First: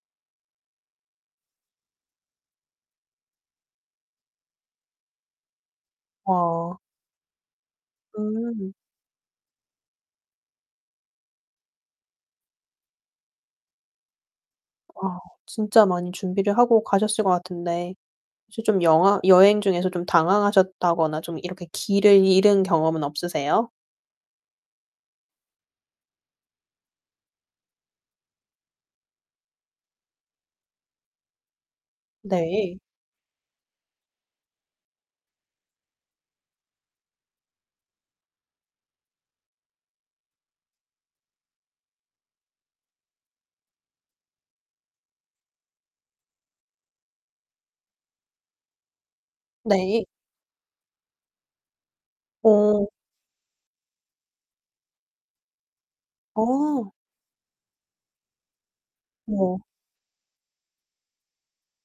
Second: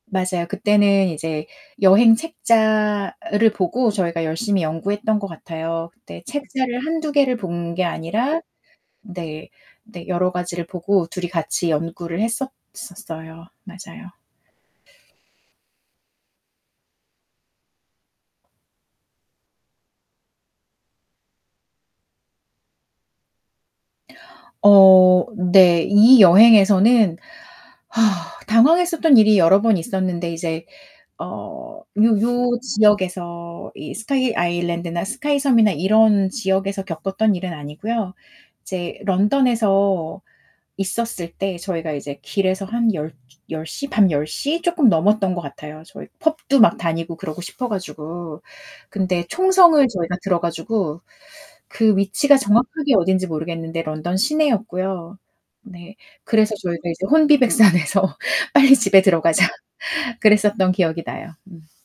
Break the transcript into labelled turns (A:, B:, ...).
A: 맞아요. 그때는 이제 여행 책자를 보고 저희가 열심히 연구했던 것 같아요. 그때
B: 어.
A: 책자를 1-2 개를 본 게 아니라
B: 음.
A: 네 네 여러 가지를 보고 2 이 같이 연구를 했었었어요. 맞아요.
B: 어. 진짜 많이 준비를 하고 가셨을 것 같은데 혹시 좀 영화 여행 중에서 좀 당황하셨다거나 좀 이렇게 길을 잃은 경험은 없으세요?
A: 어 네. 이 여행에서는 당황했었던 일이 여러 번 있었는데 이제 어 요 요
B: 네.
A: 지역에서 이 스카이 아일랜드나 스카이 섬이나 이런 지역에서 겪었던 일은 아니고요. 이제 런던에서 있었을 때 저희가 이제 길에서 한 열 10:00 밤 10:00 쪼끔 넘었던 것 같아요. 저희 펍도 막 다니고 그러고 싶어 가지고. 근데 총성을
B: 네.
A: 저희가 들어 가지고 그 위치가
B: 어.
A: 정확하게 어딘지 모르겠는데 런던 시내였고요. 네. 그래서 저희가
B: 어.
A: 이제 혼비백산해서 "빨리 집에 들어가자."
B: 어머.
A: 그랬었던 기억이 나요. 음.